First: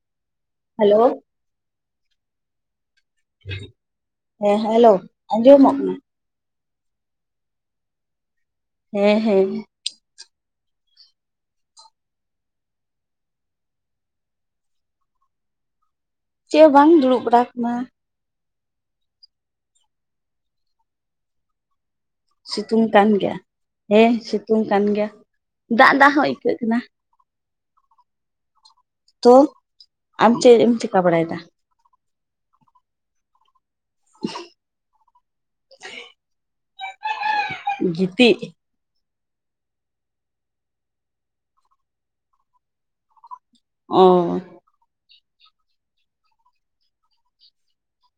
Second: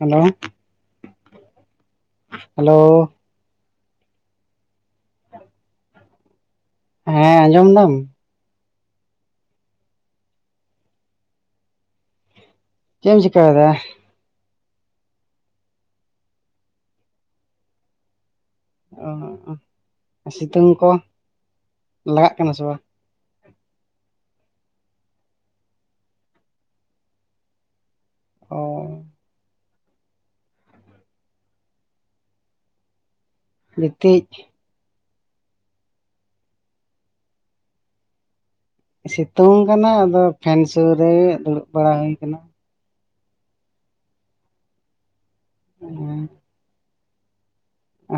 Hello hello hello ᱦᱮᱸ hello ᱟᱸᱡᱚᱢᱚᱜ ᱠᱟᱱᱟ ᱦᱮᱸ ᱟᱸᱡᱚᱢ ᱫᱟᱢ? ᱦᱮᱸ ᱦᱮᱸ ᱪᱮᱜ ᱮᱢ ᱪᱮᱠᱟᱭᱫᱟ? ᱪᱮᱜ ᱦᱚᱸ ᱵᱟᱝ ᱫᱩᱲᱩᱵ ᱵᱟᱲᱟ ᱠᱟᱱᱟ ᱚ, ᱥᱤᱛᱩᱝ ᱠᱚ ᱞᱟᱜᱟᱜ ᱠᱟᱱᱟ ᱥᱮ ᱵᱟ? ᱥᱤᱛᱩᱝ ᱠᱟᱱ ᱜᱮᱭᱟ ᱦᱮᱸ ᱥᱤᱛᱩᱝ ᱠᱟᱱ ᱜᱮᱭᱟ ᱫᱟᱜ ᱫᱟᱜ ᱦᱚᱸ ᱟᱹᱭᱠᱟᱹᱜ ᱠᱟᱱᱟ ᱚᱻ ᱛᱚ ᱟᱢ ᱪᱮᱫ ᱮᱢ ᱪᱮᱠᱟ ᱵᱟᱲᱟᱭᱫᱟ? ᱜᱤᱛᱤᱡ [inaudible] ᱜᱤᱛᱤᱡ? ᱥᱤᱛᱩᱝ ᱠᱟᱱᱟ ᱟᱫᱚ ᱯᱷᱮᱱ ᱥᱩᱨ ᱨᱮ ᱫᱩᱲᱩᱵ ᱵᱟᱲᱟ ᱦᱩᱭ ᱠᱟᱱᱟ ᱚᱻ ᱦᱩᱸ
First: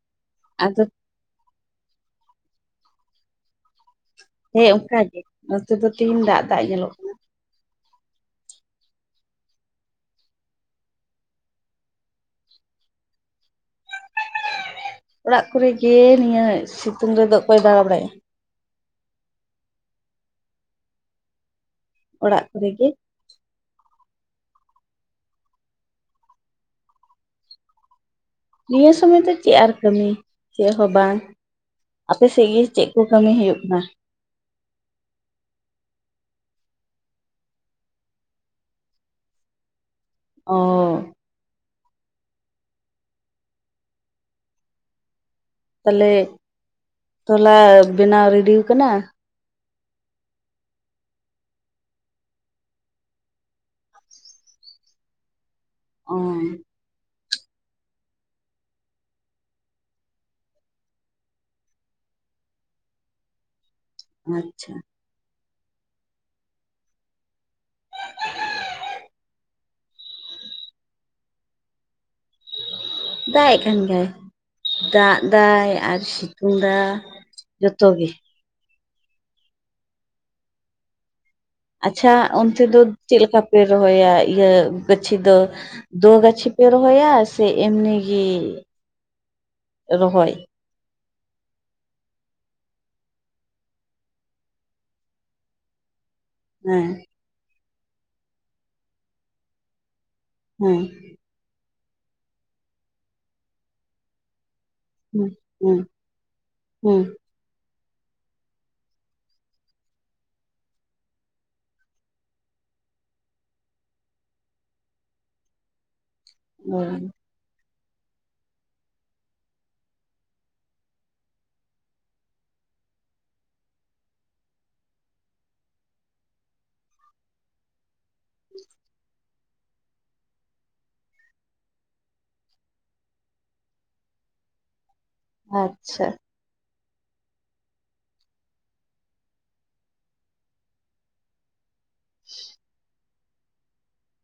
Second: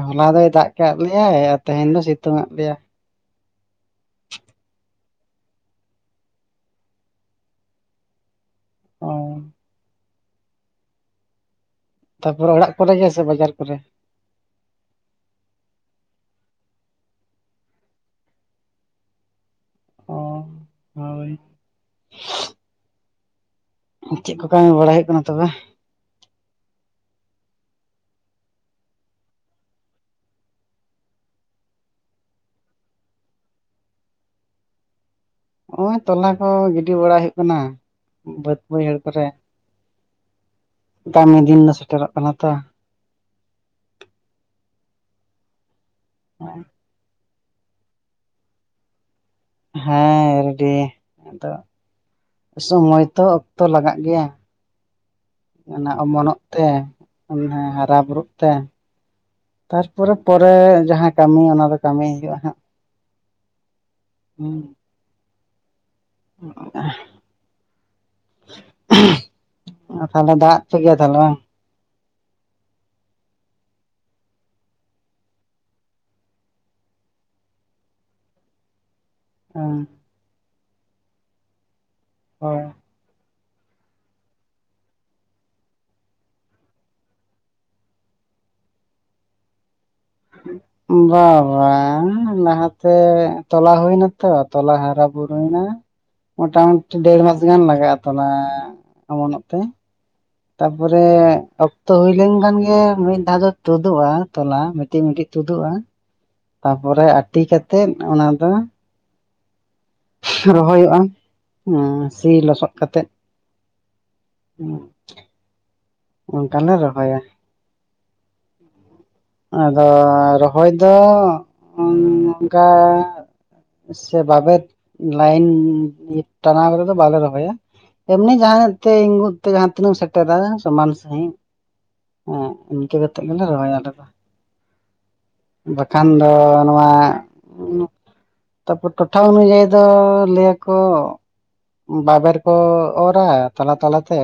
ᱦᱚᱞᱟ ᱫᱚᱭ ᱫᱟᱜ ᱟᱫᱚ ᱠᱟᱜ ᱞᱮᱭᱟᱭ ᱟᱨ ᱛᱮᱦᱮᱧ ᱫᱚᱭ ᱥᱤᱛᱩᱝ ᱟᱜ ᱞᱮᱭᱟᱭ ᱦᱮᱸ ᱚᱝᱠᱟ ᱜᱮ ᱱᱚᱛᱮ ᱫᱚ ᱛᱤᱦᱤᱧ ᱫᱟᱜ ᱫᱟᱜ ᱧᱮᱞᱚᱜ ᱠᱟᱱᱟ ᱚᱻ ᱛᱟᱯᱚᱨᱮ ᱚᱲᱟᱜ ᱠᱚᱨᱮ ᱜᱮ ᱥᱮ ᱵᱟᱡᱟᱨ ᱠᱚᱨᱮ? ᱚᱲᱟᱜ ᱠᱚᱨᱮᱜᱮ ᱱᱤᱭᱟᱹ ᱥᱤᱛᱩᱝ ᱨᱮᱫᱚ ᱚᱠᱚᱭ ᱫᱟᱬᱟ ᱵᱟᱲᱟᱭ ᱚ ᱦᱳᱭ ᱚᱲᱟᱜ ᱠᱚᱨᱮ ᱜᱮ ᱪᱮᱫ ᱠᱚ ᱠᱟᱹᱢᱤ ᱵᱟᱲᱟᱭ ᱦᱩᱭᱩᱜ ᱠᱟᱱᱟ ᱛᱚᱵᱮ? ᱱᱤᱭᱟᱹ ᱥᱚᱢᱚᱭ ᱫᱚ ᱪᱮᱫ ᱟᱨ ᱠᱟᱹᱢᱤ ᱪᱮᱫ ᱦᱚᱸ ᱵᱟᱝ ᱟᱯᱮᱥᱮᱜ ᱜᱮ ᱪᱮᱫ ᱠᱚ ᱠᱟᱹᱢᱤ ᱦᱩᱭᱩᱜ ᱠᱟᱱᱟ? ᱚᱸᱭ ᱛᱚᱞᱟ ᱠᱚ ᱜᱤᱰᱤ ᱵᱟᱲᱟ ᱦᱩᱭᱩᱜ ᱠᱟᱱᱟ ᱵᱟᱹᱫᱽ ᱵᱟᱹᱭᱦᱟᱹᱲ ᱠᱚᱨᱮ ᱚᱻ ᱠᱟᱹᱢᱤ ᱫᱤᱱ ᱫᱚ ᱥᱮᱴᱮᱨᱚᱜ ᱠᱟᱱᱟ ᱛᱚ᱾ ᱛᱟᱦᱞᱮ ᱛᱚᱞᱟ ᱵᱮᱱᱟᱣ ᱨᱮᱰᱤᱣ ᱠᱟᱱᱟ᱾ ᱦᱮᱸ ᱨᱮᱰᱤ᱾ ᱟᱫᱚ ᱥᱚᱢᱚᱭ ᱛᱚ ᱚᱠᱛᱚ ᱞᱟᱜᱟᱜ ᱜᱮᱭᱟ᱾ ᱚᱱᱟ ᱚ ᱚᱢᱚᱱᱚᱜ ᱛᱮ ᱩᱱᱤ ᱦᱚᱸ ᱦᱟᱨᱟ ᱵᱩᱨᱩᱜ ᱛᱮ᱾ ᱛᱟᱨᱯᱚᱨᱮ ᱯᱚᱨᱮ ᱡᱟᱦᱟᱸ ᱠᱟᱹᱢᱤ ᱚᱱᱟ ᱫᱚ ᱠᱟᱹᱢᱤ ᱦᱩᱭᱩᱜ-ᱟ ᱦᱟᱸᱜ᱾ ᱦᱩᱸ ᱟᱪᱪᱷᱟ᱾ [inaudible] ᱛᱟᱦᱞᱮ ᱫᱟᱜ ᱠᱮᱫ ᱜᱮᱭᱟᱭ ᱛᱟᱦᱞᱮ ᱵᱟᱝ? ᱫᱟᱜ ᱮᱫ ᱠᱟᱱ ᱜᱮᱭᱟᱭ᱾ ᱫᱟᱜ ᱫᱟᱭ ᱟᱨ ᱥᱤᱛᱩᱝ ᱫᱟ᱾ ᱡᱚᱛᱚ ᱜᱮ᱾ ᱦᱩᱸ᱾ ᱟᱪᱪᱷᱟ ᱦᱳᱭ ᱚᱱᱛᱮ ᱫᱚ ᱪᱮᱫ ᱞᱮᱠᱟᱯᱮ ᱨᱚᱦᱚᱭᱟ ᱤᱭᱟᱹ ᱜᱟᱹᱪᱷᱤ ᱫᱚ? ᱫᱳ ᱜᱟᱪᱷᱤ ᱯᱮ ᱨᱚᱦᱚᱭᱟ ᱥᱮ ᱮᱢᱱᱤ ᱜᱤ ᱨᱚᱦᱚᱭ? ᱵᱟ ᱵᱟᱝ ᱞᱟᱦᱟᱛᱮ ᱛᱚᱞᱟ ᱦᱩᱭᱱᱟᱛᱚ᱾ ᱛᱚᱞᱟ ᱦᱟᱨᱟ ᱵᱩᱨᱩᱭᱱᱟ, ᱦᱮᱸ ᱢᱚᱴᱟᱢᱩᱴᱤ ᱰᱮᱲ ᱢᱟᱥ ᱜᱟᱱ ᱞᱟᱜᱟᱜ-ᱟ ᱛᱚ ᱱᱚᱣᱟ ᱚᱢᱚᱱᱚᱜ ᱛᱮ? ᱦᱮᱸ ᱛᱟᱯᱚᱨᱮ ᱚᱠᱛᱚ ᱦᱩᱭ ᱞᱮᱱ ᱠᱷᱟᱱ ᱜᱮ ᱢᱤᱫ ᱫᱷᱟᱣ ᱫᱚ ᱛᱩᱫᱩᱜ-ᱟ ᱛᱚᱞᱟ ᱛᱤᱱ ᱦᱮᱸ ᱛᱩᱫᱩᱜ-ᱟ ᱦᱮᱸ ᱦᱮᱸ ᱛᱟᱯᱚᱨᱮ ᱟᱴᱤ ᱠᱟᱛᱮᱫ ᱚᱱᱟ ᱫᱚ ᱥᱤ ᱞᱚᱦᱚᱭᱚᱜ-ᱟ ᱦᱩᱸ ᱥᱤ ᱞᱚᱥᱚᱫ ᱠᱟᱛᱮᱫ᱾ ᱚᱱᱠᱟ ᱞᱮ ᱚ ᱨᱚᱦᱚᱭᱟ᱾ ᱟᱫᱚ ᱨᱚᱦᱚᱭ ᱫᱚ ᱚᱱ ᱚᱱᱠᱟ᱾ ᱥᱮ ᱵᱟᱵᱮᱨ ᱞᱟᱭᱤᱱ ᱴᱟᱱᱟᱣ ᱠᱟᱛᱮ ᱫᱚ ᱟᱞᱮ ᱨᱚᱦᱚᱭᱟ᱾ ᱮᱢᱱᱤ ᱡᱟᱸᱦᱟ ᱱᱟᱜ ᱛᱮ ᱤᱸᱜᱩᱫ ᱛᱮ ᱡᱟᱦᱟᱸ ᱛᱤᱱᱟᱹᱜ ᱥᱮᱴᱨᱟ ᱫᱟᱨᱮᱭᱟ᱾ᱤ ᱥᱚᱢᱟᱱ ᱥᱟᱺᱦᱤᱡ ᱦᱮᱸ ᱤᱱᱠᱟᱹ ᱠᱟᱛᱮ ᱜᱮᱞᱮ ᱨᱚᱦᱚᱭᱟ ᱟᱞᱮ ᱫᱚ᱾ ᱟᱪᱪᱷᱟ ᱵᱟᱠᱷᱟᱱ ᱫᱚ ᱱᱚᱣᱟ᱾ ᱛᱟᱯᱚᱨ ᱴᱚᱴᱷᱟ ᱩᱱᱩᱡᱟᱭᱤ ᱫᱚ ᱞᱟᱹᱭᱟᱠᱚ᱾ ᱵᱟᱵᱮᱨ ᱠᱚ ᱚᱨᱟ ᱛᱟᱞᱟ ᱛᱟᱞᱟᱛᱮ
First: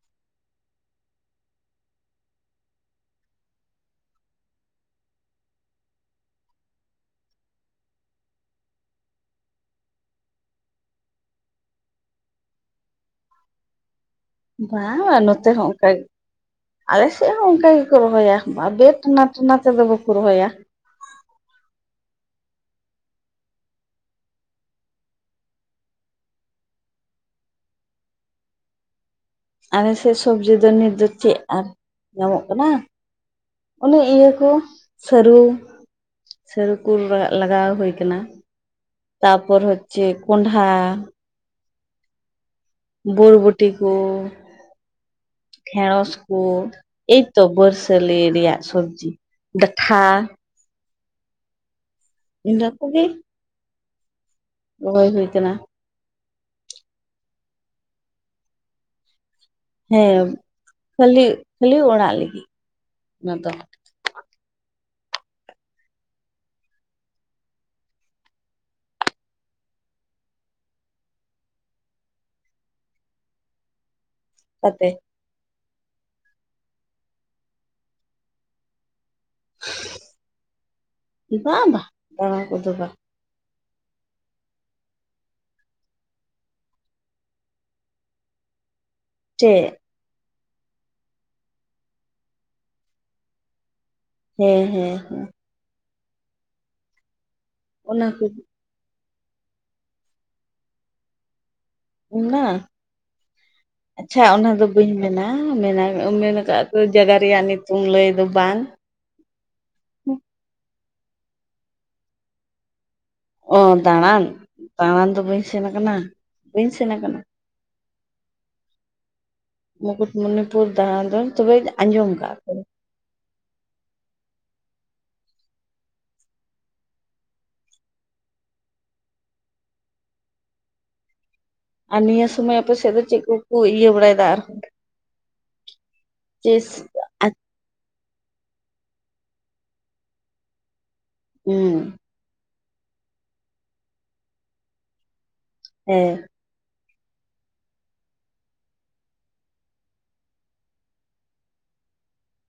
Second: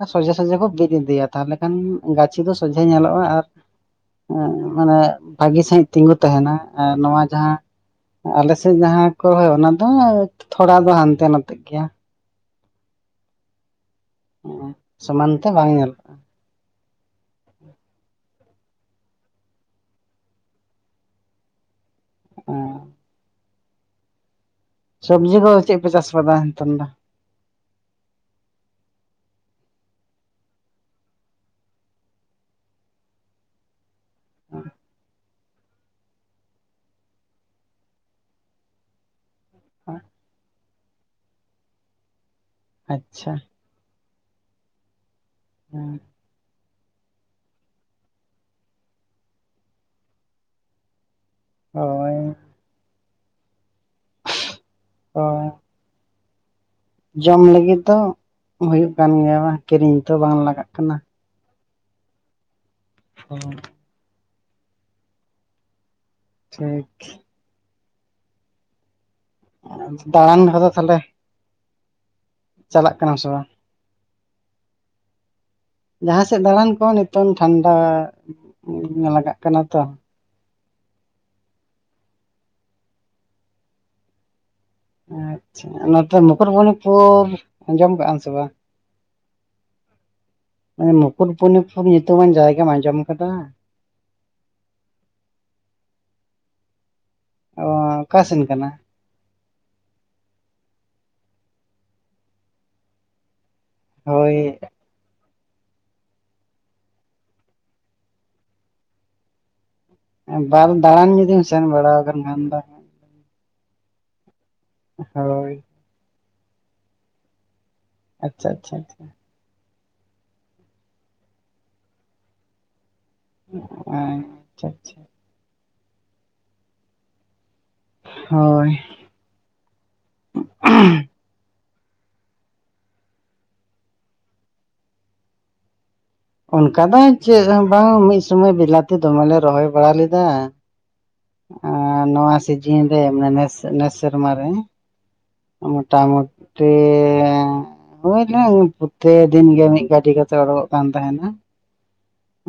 ᱟᱨ ᱥᱚᱡᱷᱮ᱾ ᱥᱚᱡᱷᱮ ᱠᱚ ᱵᱤᱫ ᱤᱫᱤᱭᱟ ᱛᱟᱦᱟᱞᱮ ᱠᱷᱟᱱ ᱜᱟᱹᱪᱷᱤ ᱫᱚ ᱥᱚᱡᱷᱮ ᱧᱮᱞᱚᱜ-ᱟ ᱟᱨ᱾ ᱦᱮᱸ ᱢᱟᱱᱮ ᱵᱷᱟᱹᱜᱤ ᱥᱟᱺᱦᱤᱡ ᱛᱤᱸᱜᱩ ᱛᱟᱦᱮᱱᱟ ᱟᱨ ᱱᱚᱣᱟ ᱡᱟᱸᱦᱟ᱾ ᱟᱞᱮᱥᱮᱡ ᱡᱟᱦᱟᱸᱭ ᱠᱚ ᱨᱚᱦᱚᱭᱟ ᱚᱱᱟ ᱫᱚ ᱛᱷᱚᱲᱟ ᱫᱚ ᱦᱟᱱᱛᱮ ᱱᱟᱛᱮᱜ ᱜᱮᱭᱟ᱾ ᱵᱟ ᱥᱚᱢᱟᱱ ᱛᱮ ᱱᱚᱛᱮ ᱦᱚᱸ ᱵᱟᱝ ᱧᱮᱞᱚᱜᱼᱟ ᱚᱱᱠᱟᱜᱮ᱾ ᱟᱞᱮ ᱥᱮᱫ ᱦᱚᱸ ᱚᱝᱠᱟ ᱜᱮᱠᱚ ᱨᱚᱦᱚᱭᱟ ᱵᱟᱵᱮᱨ ᱴᱟᱱᱟ ᱴᱟᱱᱟ ᱛᱮᱫᱚ ᱵᱟᱠᱚ ᱨᱚᱦᱚᱭᱟ᱾ ᱚ ᱥᱚᱵᱽᱡᱤ ᱠᱚ ᱪᱮᱫ ᱯᱮ ᱪᱟᱥ ᱠᱟᱫᱟ ᱱᱤᱛᱚᱝ ᱫᱚ? ᱟᱞᱮᱥᱮᱜ ᱥᱚᱵᱽᱡᱤ ᱫᱚ ᱱᱤᱛ ᱫᱚ ᱪᱮᱫ ᱟᱨ ᱧᱟᱢᱚᱜ ᱠᱟᱱᱟ? ᱚᱱᱮ ᱤᱭᱟᱹ ᱠᱚ ᱥᱟᱹᱨᱩ᱾ ᱥᱟᱹᱨᱩ ᱠᱚ ᱞᱟᱜᱟᱣ ᱦᱩᱭ ᱠᱟᱱᱟ ᱛᱟᱯᱚᱨ ᱦᱚᱪᱷᱮ ᱠᱚᱸᱰᱷᱟ᱾ ᱟᱪᱪᱷᱟ ᱵᱚᱨᱵᱚᱴᱤ ᱠᱚ, ᱰᱷᱮᱬᱚᱥ᱾ ᱠᱩ, ᱮᱭᱛᱚ ᱵᱚᱨᱥᱟᱹᱞᱤ ᱨᱮᱭᱟᱜ ᱥᱚᱵᱡᱤ ᱠᱚ ᱫᱟᱠᱷᱟ᱾ ᱦᱳᱭ᱾ ᱤᱱᱟᱹ ᱠᱚ ᱜᱮ᱾ ᱨᱚᱦᱚᱭ ᱛᱚ ᱦᱩᱭ ᱠᱟᱱᱟ᱾ ᱡᱚᱢ ᱞᱟᱹᱜᱤᱫ ᱫᱚ ᱦᱩᱭᱩᱜ ᱠᱟᱱ ᱜᱮᱭᱟ ᱵᱟ ᱠᱤᱨᱤᱧ ᱛᱚ ᱦᱮᱸ ᱵᱟᱝ ᱞᱟᱜᱟᱜ ᱠᱟᱱᱟ᱾ ᱠᱷᱟᱹᱞᱤ ᱠᱷᱟᱹᱞᱤ ᱚᱲᱟᱜ ᱞᱤᱜᱤᱜ᱾ ᱦᱩᱸ᱾ ᱴᱷᱤᱠ᱾ ᱫᱟᱲᱟᱱ ᱠᱚᱫᱚ ᱛᱟᱦᱞᱮ? ᱪᱟᱞᱟᱜ ᱠᱟᱱᱟᱢ ᱥᱮ ᱵᱟᱝ? ᱚᱠᱟᱛᱮ? ᱡᱟᱦᱟ ᱥᱮᱫ ᱫᱟᱲᱟᱱ ᱠᱚᱸ ᱱᱤᱛᱚᱝ ᱴᱷᱟᱱᱰᱟ ᱞᱟᱜᱟᱜ ᱠᱟᱱᱟ ᱛᱚ᱾ ᱵᱟᱝ ᱵᱟ ᱫᱟᱲᱟᱱ ᱠᱚᱫᱚ ᱵᱟ᱾ ᱟᱪᱷᱟ ᱱᱚᱛᱮ ᱢᱩᱠᱩᱴᱢᱩᱱᱤᱯᱩᱨ ᱟᱸᱡᱚᱢ ᱠᱟᱜᱼᱟᱢ ᱥᱮ ᱵᱟᱝ? ᱪᱮᱜ? ᱢᱩᱠᱩᱴᱢᱩᱱᱤᱯᱩᱨ ᱧᱩᱛᱩᱢᱟᱱ ᱡᱟᱭᱜᱟᱢ ᱟᱸᱡᱚᱢ ᱠᱟᱫᱟ? ᱦᱮᱸ ᱦᱮᱸ ᱦᱮᱸ᱾ ᱚᱸ ᱚᱱᱟ ᱠᱚ ᱚᱠᱟᱥᱮᱱ ᱠᱟᱱᱟ? ᱚᱱᱟ ᱟᱪᱷᱟ ᱦᱳᱭ ᱚᱱᱟ ᱫᱚᱼᱼ ᱵᱟᱹᱧ ᱢᱮᱱᱟ ᱢᱮᱱᱟᱭ ᱢᱮᱱ ᱟᱠᱟᱜ ᱠᱚ ᱡᱟᱭᱜᱟ ᱨᱮᱭᱟᱜ ᱧᱩᱛᱩᱢ ᱞᱟᱹᱭ ᱫᱚ ᱵᱟᱝ᱾ ᱵᱟᱝ ᱫᱟᱲᱟᱱ ᱡᱩᱫᱤᱢ ᱥᱮᱱ ᱵᱟᱲᱟ ᱟᱠᱟᱱ ᱠᱷᱟᱱ ᱫᱚ᱾ ᱚᱸ ᱫᱟᱲᱟᱱ ᱫᱟᱲᱟᱱ ᱫᱚ ᱵᱟᱹᱧ ᱦᱳᱭ ᱥᱮᱱ ᱟᱠᱟᱱᱟ ᱵᱟᱹᱧ ᱥᱮᱱ ᱟᱠᱟᱱᱟ᱾ ᱟᱪᱪᱷᱟ ᱟᱪᱪᱷᱟ ᱟᱪᱪᱷᱟ᱾ ᱢᱩᱠᱩᱴᱢᱩᱱᱤᱯᱩᱨ ᱫᱟᱲᱟᱱ ᱫᱚ ᱛᱚᱵᱮᱧ ᱟᱸᱡᱚᱢ ᱠᱟᱜᱼᱟ᱾ ᱦᱮᱸ ᱟᱪᱪᱷᱟ ᱟᱪᱪᱷᱟ᱾ ᱦᱳᱭ᱾ ᱟᱨ ᱱᱤᱭᱟᱹ ᱥᱚᱢᱚᱭ ᱟᱯᱮ ᱥᱮᱫ ᱫᱚ ᱪᱮᱫ ᱠᱚᱠᱚ ᱤᱭᱟᱹ ᱵᱟᱲᱟᱭᱮᱫᱟ ᱟᱨᱦᱚᱸ? ᱪᱮᱥ ᱚᱱᱠᱟ ᱫᱚ ᱟᱪ ᱪᱮᱫ ᱦᱚᱸ ᱵᱟᱝ ᱢᱤᱫ ᱥᱩᱢᱚᱭ ᱵᱮᱞᱟᱛᱤ ᱫᱚᱢᱮᱞᱮ ᱨᱚᱦᱚᱭ ᱵᱟᱲᱟ ᱞᱮᱫᱟ᱾ ᱦᱩᱸ ᱟᱨ ᱱᱚᱣᱟ ᱥᱤᱡᱤᱱ ᱨᱮ ᱢᱟᱱᱮ ᱱᱮᱥ ᱱᱮᱥ ᱥᱮᱨᱢᱟ ᱨᱮ᱾ ᱦᱮᱸ ᱢᱚᱴᱟᱢᱚᱴ ᱢᱤ ᱦᱩᱭᱮᱱᱟ ᱯᱩᱛᱮ ᱫᱤᱱ ᱜᱮ ᱢᱤᱫ ᱜᱟᱹᱰᱤ ᱠᱟᱛᱮ ᱚᱰᱩᱠᱚᱜ ᱠᱟᱱ ᱛᱟᱦᱮᱱᱟ᱾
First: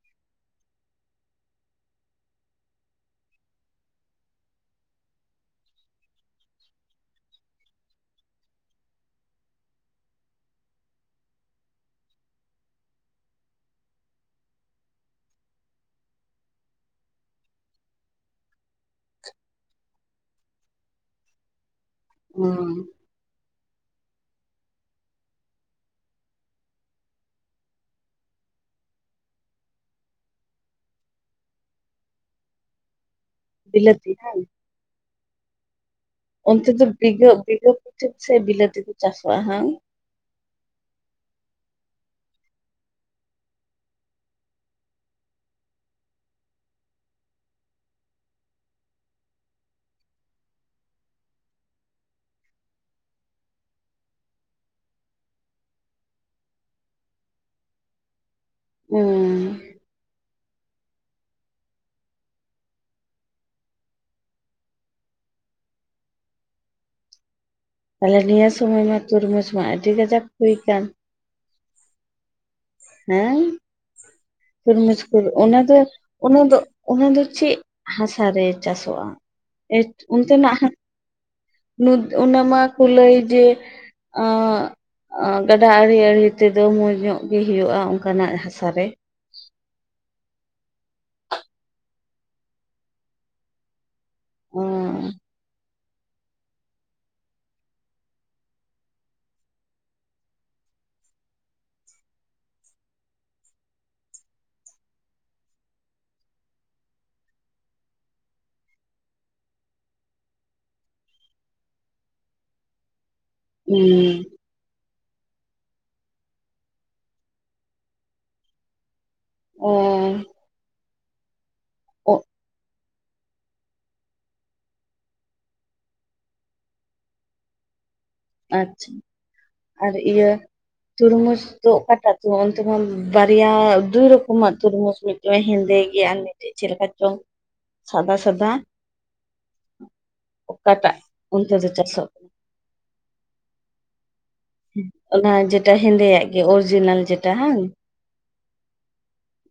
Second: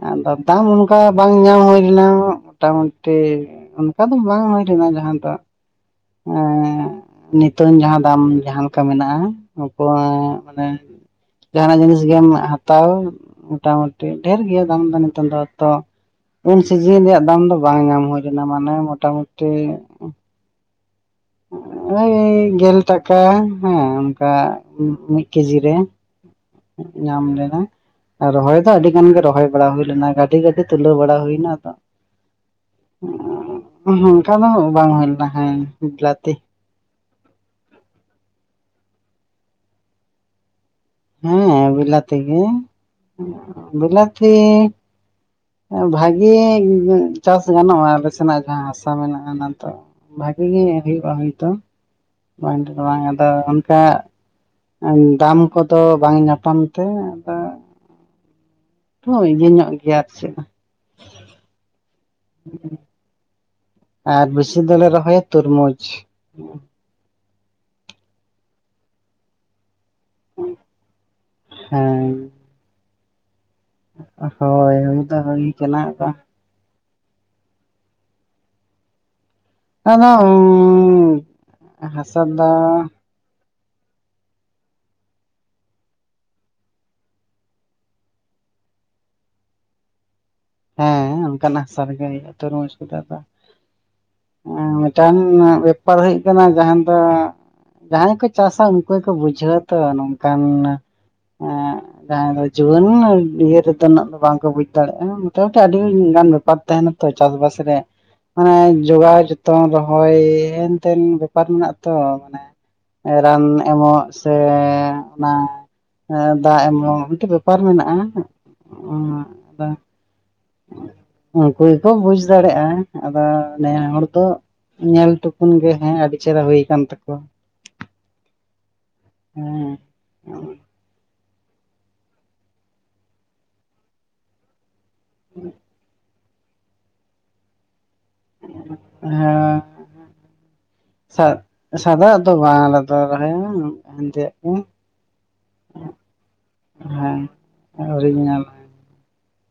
ᱟᱫᱚ ᱫᱟᱢ ᱚᱱᱠᱟ ᱵᱟᱝ ᱧᱟᱢ ᱦᱩᱭ ᱞᱮᱱᱟ ᱢᱚᱴᱟᱢᱩᱴᱤᱼᱼ ᱚᱱᱠᱟ ᱫᱚ ᱵᱟᱝ ᱦᱩᱭ ᱞᱮᱱᱟ ᱡᱟᱦᱟᱸ ᱫᱚ ᱾ ᱮ ᱱᱤᱛᱚᱝ ᱡᱟᱦᱟᱸ ᱫᱟᱢ ᱡᱟᱦᱟᱸᱞᱮᱠᱟ ᱢᱮᱱᱟᱜᱼᱟ, ᱩᱱᱠᱩᱣᱟᱜ ᱢᱟᱱᱮ ᱡᱟᱦᱟᱱᱟᱜ ᱡᱤᱱᱤᱥ ᱜᱮᱢ ᱦᱟᱛᱟᱣ ᱢᱚᱴᱟᱢᱩᱴᱤ ᱰᱷᱮᱨ ᱜᱮᱭᱟ ᱫᱟᱢ ᱫᱚ ᱱᱤᱛᱳᱜ ᱫᱚ ᱛᱚ ᱩᱱ ᱥᱤᱡᱤᱱ ᱨᱮᱭᱟᱜ ᱫᱟᱢ ᱫᱚ ᱵᱟᱝ ᱧᱟᱢ ᱦᱩᱭ ᱞᱮᱱᱟ, ᱢᱟᱱᱮ ᱢᱚᱴᱟᱢᱩᱴᱤᱼᱼ ᱳᱭ ᱦᱩᱸ ᱜᱮᱞ ᱴᱟᱠᱟ ᱦᱮᱸ ᱚᱱᱠᱟ ᱢᱤᱫ ᱠᱮᱡᱤ ᱨᱮ᱾ ᱧᱟᱢ ᱞᱮᱱᱟ᱾ ᱨᱚᱦᱚᱭ ᱫᱚ ᱟᱹᱰᱤ ᱜᱟᱱ ᱜᱮ ᱨᱚᱦᱚᱭ ᱵᱟᱲᱟ ᱦᱩᱭ ᱞᱮᱱᱟ ᱜᱟᱹᱰᱤ ᱜᱟᱹᱰᱤ ᱛᱩᱞᱟᱹᱣ ᱵᱟᱲᱟ ᱦᱩᱭ ᱮᱱᱟ ᱟᱫᱚ [unintelligible] ᱵᱤᱞᱟᱹᱛᱤ ᱚᱱᱠᱟ ᱵᱟᱝ ᱫᱚ ᱵᱟᱝ ᱦᱩᱭ ᱞᱮᱱᱟ ᱦᱮᱸ ᱵᱤᱞᱟᱛᱤ ᱚᱱᱛᱮ ᱫᱚ ᱵᱤᱜᱷᱟᱹ ᱵᱤᱜᱷᱟᱹ ᱯᱤᱪᱷᱩ ᱥᱮ ᱵᱤᱞᱟᱹᱛᱤ ᱠᱚ ᱪᱟᱥᱚᱜᱼᱟ ᱦᱮᱸ ᱦᱮᱸ ᱵᱤᱞᱟᱛᱤ ᱜᱮ ᱵᱤᱞᱟᱛᱤ ᱵᱷᱟᱜᱮ ᱪᱟᱥ ᱜᱟᱱᱚᱜᱼᱟ ᱟᱮᱞ ᱥᱮᱱᱟᱜ ᱡᱟᱦᱟᱸ ᱦᱟᱥᱟ ᱢᱮᱱᱟᱜᱼᱟ ᱚᱱᱟ ᱛᱚ ᱾ ᱵᱷᱟᱜᱮ ᱜᱮ ᱦᱩᱭᱩᱜᱼᱟ ᱦᱳᱭᱛᱳ ᱵᱟᱝ ᱟᱫᱚ ᱚᱱᱠᱟ ᱫᱟᱢ ᱠᱚᱫᱚ ᱵᱟᱝ ᱧᱟᱯᱟᱢ ᱛᱮ ᱟᱫᱚ ᱦᱳᱭ ᱦᱩᱸ ᱤᱭᱟᱹ ᱧᱚᱜ ᱜᱮᱭᱟ ᱟᱨ ᱪᱮᱫ [inaudible] ᱟᱨ ᱵᱮᱥᱤ ᱫᱚᱞᱮ ᱨᱚᱦᱚᱭᱟ ᱛᱩᱨᱢᱩᱡᱽ ᱾ ᱛᱟᱦᱚᱞᱮ ᱱᱤᱭᱟᱹ ᱥᱚᱢᱚᱭ ᱢᱟ ᱛᱩᱨᱢᱩᱡᱽ ᱢᱟ ᱟᱹᱰᱤ ᱠᱟᱡᱟᱠ ᱦᱩᱭ ᱠᱟᱱ ᱾ ᱦᱮᱸ᱾ ᱦᱮᱸ ᱦᱳᱭ ᱛᱩᱨᱢᱩᱡ ᱦᱩᱭ ᱠᱩ ᱫᱚ ᱦᱩᱭ ᱚᱱᱟ ᱫᱚ ᱠᱟᱱᱟ ᱟᱫᱚ ᱚᱱᱟ ᱫᱚ ᱚᱱᱟ ᱫᱚ ᱪᱮᱫ ᱦᱟᱥᱟᱨᱮ ᱪᱟᱥᱚᱜᱼᱟ, ᱟᱫᱚ ᱚᱱᱛᱮᱱᱟᱜ ᱦᱟ ᱦᱟᱥᱟ ᱚᱱᱟ ᱫᱚ ᱢᱟᱠᱚ ᱞᱟᱹᱭ ᱜᱮ ᱟᱻ ᱜᱟᱰᱟ ᱟᱲᱮ ᱟᱲᱮ ᱛᱮᱫᱚ ᱢᱚᱸᱡᱽ ᱧᱚᱜ ᱜᱮ ᱦᱩᱭᱩᱜᱼᱟ ᱚᱱᱠᱟᱱᱟᱜ ᱦᱟᱥᱟᱨᱮ ᱾ ᱦᱮᱸ ᱚᱱᱠᱱᱟᱜ ᱦᱟᱥᱟ ᱨᱮᱜᱮ ᱦᱩᱭᱩᱜᱼᱟ, ᱛᱚ ᱨᱚᱢᱚᱡᱽ ᱠᱚ ᱫᱚ᱾ ᱚ ᱢᱤᱫᱴᱟᱝ ᱵᱮᱯᱟᱨ ᱦᱩᱭᱩᱜ ᱠᱟᱱᱟ ᱡᱟᱦᱟᱸ ᱫᱚ ᱡᱟᱦᱟᱸᱭ ᱠᱚ ᱪᱟᱥᱟ ᱩᱱᱠᱩ ᱜᱮᱠᱚ ᱵᱩᱡᱷᱟᱹᱣᱟ ᱛᱚ ᱱᱚᱝᱠᱟᱱ ᱦᱮᱸ ᱡᱟᱦᱟᱸ ᱫᱚ ᱡᱩᱣᱟᱹᱱ ᱤᱭᱟᱹ ᱨᱮᱫᱚ ᱩᱱᱟᱹᱜ ᱫᱚ ᱵᱟᱝ ᱠᱚ ᱵᱩᱡ ᱫᱟᱲᱮᱭᱟᱜᱼᱟ ᱾ ᱡᱚᱛᱚ ᱟᱹᱰᱤ ᱜᱟᱱ ᱵᱮᱯᱟᱨ ᱛᱟᱦᱮᱱᱟ ᱛᱚ ᱪᱟᱥᱵᱟᱥ ᱨᱮ ᱾ ᱢᱟᱱᱮ ᱡᱚᱜᱟᱣ ᱡᱚᱛᱚᱱ ᱨᱚᱦᱚᱭ ᱦᱮᱱᱛᱮᱱ ᱵᱮᱯᱟᱨ ᱢᱮᱱᱟᱜᱼᱟ ᱛᱚ ᱢᱟᱱᱮ ᱨᱟᱱ ᱮᱢᱚᱜ ᱥᱮ ᱚᱱᱟ ᱫᱟᱜ ᱮᱢᱚᱱ ᱢᱤᱫᱴᱮᱱ ᱵᱮᱯᱟᱨ ᱢᱮᱱᱟᱜᱼᱟ ᱾ ᱮᱸ ᱩᱱᱠᱩ ᱜᱮᱠᱚ ᱵᱩᱡ ᱫᱟᱲᱮᱭᱟᱜᱼᱟ ᱾ ᱟᱫᱚ ᱱᱮᱭᱟ ᱦᱚᱲ ᱫᱚ ᱧᱮᱞ ᱴᱩᱠᱩᱱ ᱜᱮ ᱦᱮᱸ ᱟᱹᱰᱤ ᱪᱮᱦᱨᱟ ᱦᱩᱭ ᱠᱟᱱᱟᱱ ᱛᱟᱠᱚᱣᱟ ᱾ ᱟᱪᱪᱷᱟ ᱦᱮᱸ ᱾ ᱟᱨ ᱤᱭᱟᱹ ᱛᱚᱨᱢᱩᱡᱽ ᱫᱚ ᱚᱠᱟᱴᱟᱜ ᱛ ᱚᱱᱛᱮᱢᱟ ᱵᱟᱨᱭᱟ ᱫᱩᱭ ᱨᱚᱠᱚᱢᱟᱜ ᱛᱚᱨᱢᱩᱡᱽ ᱢᱤᱫᱴᱮᱱ ᱦᱮᱱᱫᱮ ᱜᱮᱭᱟ ᱟᱨ ᱢᱤᱫᱴᱮᱡ ᱪᱮᱫ ᱞᱮᱠᱟ ᱪᱚᱝ ᱥᱟᱫᱟ ᱥᱟᱫᱟ ᱦᱮᱸ ᱚᱠᱟᱴᱥᱜ ᱥᱟ ᱚᱱᱛᱮ ᱫᱚ ᱪᱟᱥᱚᱜ ᱥᱟᱫᱟᱜ ᱫᱚ ᱵᱟᱝᱞᱮᱫᱚ ᱨᱚᱦᱚᱭᱟ ᱦᱮᱱᱫᱮᱭᱟᱜ ᱫᱚ ᱾ ᱚᱱᱟ ᱡᱮᱴᱟ ᱦᱮᱸᱫᱮᱭᱟᱜ ᱜᱮ ᱚᱨᱤᱡᱤᱱᱟᱞ ᱡᱮᱴᱟ ᱦᱮᱸ ᱾ ᱟᱹᱣᱨᱤᱧ [unintelligible]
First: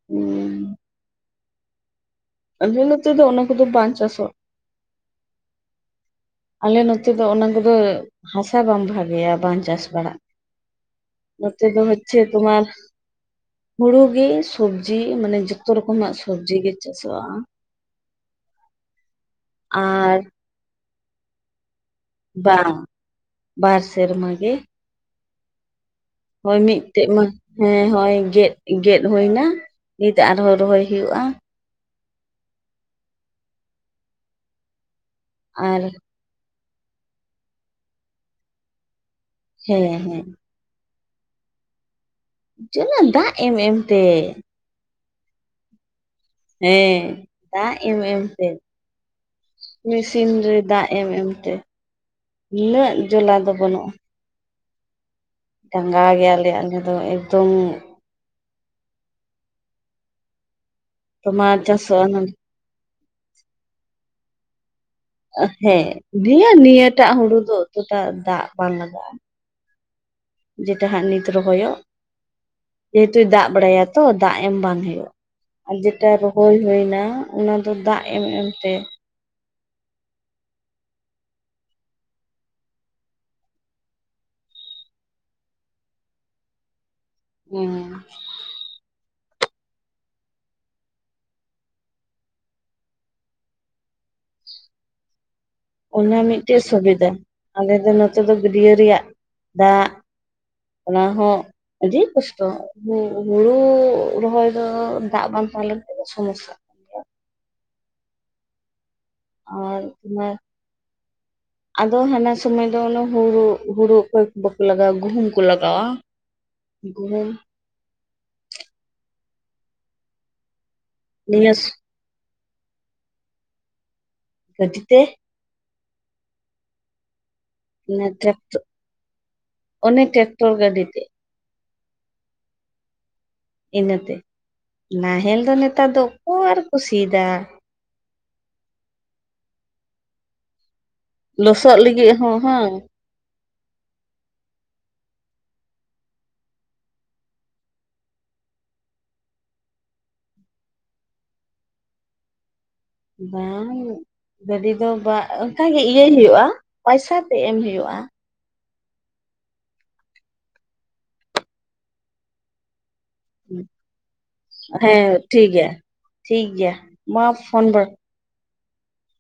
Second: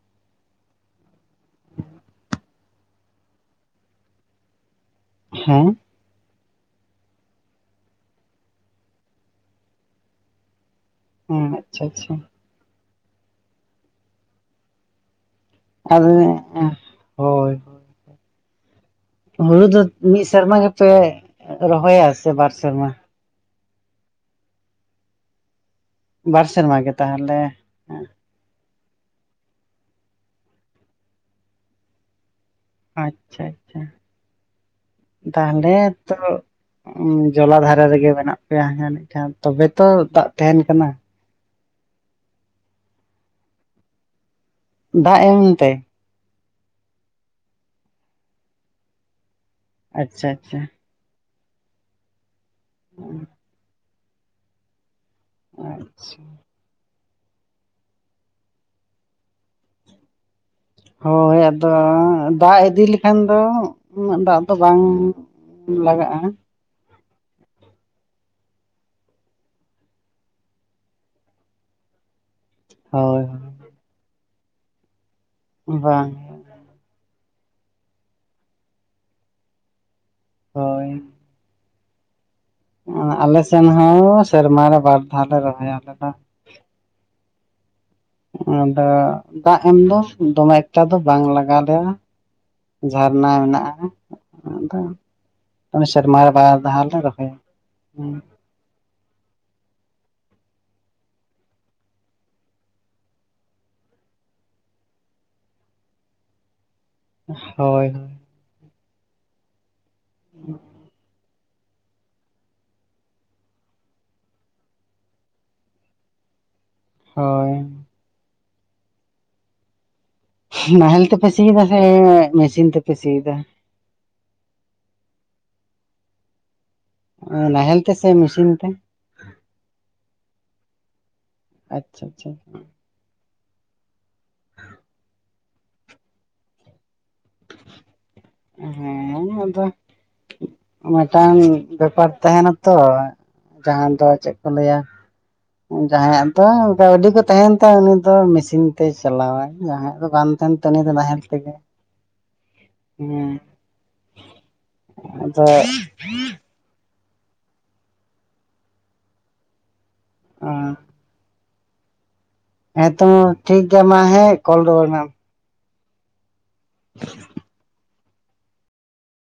[unintelligible] ᱟᱞᱮ ᱱᱚᱛᱮ ᱫᱚ ᱚᱱᱟ ᱠᱚᱫᱚ ᱵᱟᱝ ᱪᱟᱥᱚᱜ ᱾ ᱦᱮᱸ ᱟᱞᱮ ᱱᱚᱛᱮ ᱫᱚ ᱚᱱᱟ ᱠᱚᱫᱚ, ᱦᱟᱥᱟ ᱵᱟᱝ ᱵᱷᱟᱜᱮᱭᱟ ᱵᱟᱝ ᱪᱟᱥ ᱵᱟᱲᱟᱜ ᱦᱮᱸ ᱱᱚᱛᱮ ᱫᱚ ᱟᱪᱪᱷᱟ ᱟᱪᱪᱷᱟ ᱦᱚᱪᱷᱮ ᱛᱚᱢᱟᱨ, ᱦᱩᱲᱩ ᱜᱮ ᱥᱚᱵᱡᱤ ᱢᱟᱱᱮ ᱡᱚ ᱡᱚᱛᱚ ᱟᱫᱚ ᱨᱚᱠᱚᱢᱟᱜ ᱥᱚᱵᱽᱡᱤ ᱜᱮ ᱪᱟᱥᱚᱜᱼᱟ ᱾ ᱦᱳᱭ ᱦᱩᱲᱩ ᱫᱚ ᱟᱨ ᱢᱤᱫ ᱥᱮᱨᱢᱟ ᱜᱮᱯᱮ ᱨᱚᱦᱚᱭᱟ? ᱥᱮ ᱵᱟᱨ ᱵᱟᱝ ᱥᱮᱨᱢᱟ ᱵᱟᱨ ᱥᱮᱨᱢᱟᱜᱮ ᱾ ᱵᱟᱨ ᱦᱚᱭ ᱥᱮᱨᱢᱟ ᱜᱮ ᱢᱤᱫᱴᱮᱡ ᱢᱟ ᱛᱟᱦᱚᱞᱮ ᱦᱮᱸ ᱦᱚᱭ ᱜᱮᱫ ᱜᱮᱫ ᱦᱩᱭ ᱱᱟ ᱱᱤᱛ ᱟᱨᱦᱚᱸ ᱨᱚᱦᱚᱭ ᱦᱩᱭᱩᱜᱼᱟ ᱾ ᱟᱪᱪᱷᱟ ᱟᱪᱪᱷᱟ ᱛᱟᱦᱚᱞᱮ ᱟᱨ ᱛᱚ ᱡᱚᱞᱟ ᱫᱷᱟᱨᱮ ᱨᱮᱜᱮ ᱢᱮᱱᱟᱜ ᱯᱮᱭᱟ [unintelligible] ᱛᱚᱵᱮ ᱛᱚ ᱦᱮᱸ ᱦᱮᱸ ᱫᱟᱜ ᱛᱟᱦᱮᱱ ᱠᱟᱱᱟ ᱾ ᱡᱚᱞᱚ ᱫᱟᱜ ᱮᱢ ᱮᱢ ᱛᱮ ᱾ ᱫᱟᱜ ᱮᱢ ᱛᱮ? ᱦᱮᱸ ᱫᱟᱜ ᱮᱢ ᱮᱢ ᱛᱮ, ᱟᱪᱪᱷᱟ ᱢᱮᱥᱤᱱ ᱨᱮ ᱟᱪᱪᱷᱟ ᱫᱟᱜ ᱮᱢ ᱮᱢᱛᱮ, ᱩᱱᱟᱹᱜ ᱡᱚᱞᱟ ᱫᱚ ᱵᱟᱹᱱᱩᱜᱼᱟ ᱾ ᱰᱟᱸᱜᱟ ᱟᱪᱪᱷᱟ ᱜᱮᱭᱟ ᱞᱮ ᱟᱞᱮ ᱫᱚ ᱮᱠᱫᱚᱢ ᱾ ᱦᱚᱭ ᱛᱳᱢᱟᱨ ᱟᱫᱚ ᱪᱟᱥᱚᱜᱼᱟ ᱫᱟᱜ ᱤᱫᱤ ᱞᱮᱠᱷᱟᱱ ᱫᱚ ᱩᱱᱟᱹᱜ ᱫᱟᱜ ᱫᱚ ᱵᱟᱝ ᱦᱮᱸ ᱞᱟᱜᱟᱜᱼᱟ ᱱᱤᱭᱟᱹ ᱱᱤᱭᱟᱹᱴᱟᱜ ᱦᱩᱲᱩ ᱫᱚ ᱮᱛᱚᱴᱟ ᱫᱟᱜ ᱵᱟᱝ ᱞᱟᱜᱟᱜᱼᱟ ᱾ ᱡᱮᱛᱮ ᱦᱟᱸᱜ ᱱᱤᱛ ᱨᱚᱦᱚᱭᱚᱜ ᱾ ᱡᱮᱦᱮᱛᱩ ᱦᱳᱭ ᱫᱟᱜ ᱵᱟᱲᱟᱭᱟ ᱛᱚ ᱫᱟᱜ ᱮᱢ ᱵᱟᱝ ᱦᱩᱭᱩᱜᱼᱟ ᱾ ᱟᱨ ᱦᱳᱭ ᱵᱟᱝ ᱡᱮᱴᱟ ᱦᱩᱭ ᱦᱩᱭᱱᱟ ᱚᱱᱟ ᱫᱚ ᱫᱟᱜ ᱮᱢ ᱮᱢ ᱛᱮ ᱾ ᱦᱚᱭ ᱟᱞᱮ ᱥᱮᱱ ᱦᱚᱸ ᱥᱮᱨᱢᱟ ᱨᱮ ᱵᱟᱨ ᱫᱷᱟᱣ ᱞᱮ ᱨᱚᱦᱚᱭᱟ ᱟᱞᱮ ᱫᱚ ᱾ ᱦᱮᱸ ᱟᱫᱚ ᱫᱟᱜ ᱮᱢ ᱫᱚ ᱫᱚᱢᱮ ᱮᱠᱴᱟ ᱫᱚ ᱵᱟᱝ ᱞᱟᱜᱟᱣ ᱞᱮᱭᱟ ᱾ ᱡᱷᱟᱨᱱᱟ ᱦᱮᱱᱟᱜᱼᱟ ᱾ ᱟᱫᱚ ᱚᱱᱟ ᱥᱮᱨᱢᱟ ᱨᱮ ᱵᱟᱨ ᱢᱤᱫᱴᱮᱡ ᱫᱷᱟᱣ ᱞᱮ ᱥᱩᱵᱤᱫᱷᱟ ᱨᱚᱦᱚᱭᱟ ᱾ ᱟᱞᱮ ᱫᱚ ᱱᱚᱛᱮ ᱫᱚ ᱜᱟᱹᱰᱭᱟᱹ ᱨᱮᱭᱟᱜ ᱫᱟᱜ ᱚᱱᱟ ᱦᱚᱸ ᱟᱹᱰᱤ ᱠᱚᱥᱴᱚ. ᱾ ᱦᱩᱲᱩ ᱨᱚᱦᱚᱭ ᱫᱚ ᱫᱟᱜ ᱵᱟᱝ ᱛᱟᱦᱮᱸᱞᱮᱱᱠᱷᱟ ᱫᱚ ᱥᱚᱢᱚᱥᱟ ᱾ ᱦᱚᱭ ᱦᱚᱭ ᱢᱟᱱᱮ ᱟᱫᱚ ᱦᱟᱱᱟ ᱥᱚᱢᱚᱭ ᱫᱚ ᱦᱩᱲᱩ ᱦᱩᱲᱩ ᱚᱠᱚᱭ ᱠᱚ ᱵᱟᱠᱚ ᱞᱟᱜᱟᱣᱟ ᱜᱩᱦᱩᱢ ᱠᱚ ᱞᱟᱜᱟᱣᱟ ᱾ [unintelligible] ᱦᱳᱭ ᱱᱟᱦᱮᱞ ᱛᱮᱯᱮ ᱱᱤᱭᱟᱹ ᱥᱤᱭᱮᱫᱟ ᱥᱮ ᱢᱮᱥᱤᱱ ᱛᱮᱯᱮ ᱥᱤᱭᱮᱫᱟ? ᱜᱟᱹᱰᱤ ᱛᱮ ᱾ ᱱᱟᱦᱮᱞ ᱛᱮ ᱥᱮ ᱴᱨᱟᱠᱴ ᱢᱮᱥᱤᱱ ᱛᱮ? ᱚᱱᱮ ᱴᱮᱠᱴᱚᱨ ᱜᱟᱹᱰᱤ ᱛᱮ ᱾ ᱟᱪᱪᱷᱟ ᱪᱷᱟ ᱾ ᱤᱱᱟᱹᱛᱮ ᱱᱟᱦᱮᱞ ᱫᱚ ᱱᱮᱛᱟᱨ ᱫᱚ ᱚᱠᱚᱭ ᱟᱨ ᱠᱚ ᱥᱤᱫᱟ ᱾ ᱦᱮᱸ ᱟᱫᱚ ᱢᱤᱫ ᱴᱟᱝ ᱞᱚᱥᱚᱫ ᱵᱮᱯᱟᱨ ᱞᱟᱹᱜᱤᱫ ᱦᱚᱸ ᱛᱟᱦᱮᱱᱟ ᱦᱟᱝ ᱛᱚ ᱡᱟᱦᱟᱸ ᱫᱚ ᱪᱮᱫ ᱠᱚ ᱞᱟᱹᱭᱟ᱾ ᱡᱟᱦᱟᱸᱭᱟᱜ ᱫᱚ ᱜᱟᱹᱣᱰᱤ ᱠᱚ ᱛᱟᱦᱮᱱ ᱛᱟᱭᱟ ᱩᱱᱤ ᱫᱚ ᱢᱮᱥᱤᱱ ᱛᱮᱭ ᱪᱟᱞᱟᱣᱟᱭ ᱡᱟᱦᱟᱸᱭᱟᱜ ᱫᱚ ᱵᱟᱝ ᱛᱟᱦᱮᱱ ᱛᱟᱭᱟ᱾ [unintelligible] ᱱᱟᱦᱮᱞ ᱛᱮᱜᱮ ᱦᱮᱸ ᱵᱟᱝ ᱜᱟᱹᱰᱤ ᱫᱚ ᱵᱟᱝ ᱟᱫᱚ ᱚᱱᱠᱟ ᱜᱮ ᱤᱭᱟᱹᱭ ᱦᱳᱭᱳᱜᱼᱟ᱾ ᱯᱚᱭᱥᱟ ᱛᱮ ᱮᱢ ᱦᱳᱭᱳᱜᱼᱟ᱾ [unintelligible] ᱦᱮᱸᱛᱚ ᱴᱷᱤᱠ ᱜᱮᱭᱟ ᱢᱟ ᱦᱮᱸ ᱠᱚᱞ ᱨᱩᱣᱟᱹᱲ ᱢᱮ ᱦᱮᱸ ᱟᱢ ᱴᱷᱤᱠ ᱜᱮᱭᱟ ᱴᱷᱤᱠ ᱜᱮᱭᱟ ᱢᱟ ᱯᱷᱳᱱ ᱵᱟᱨ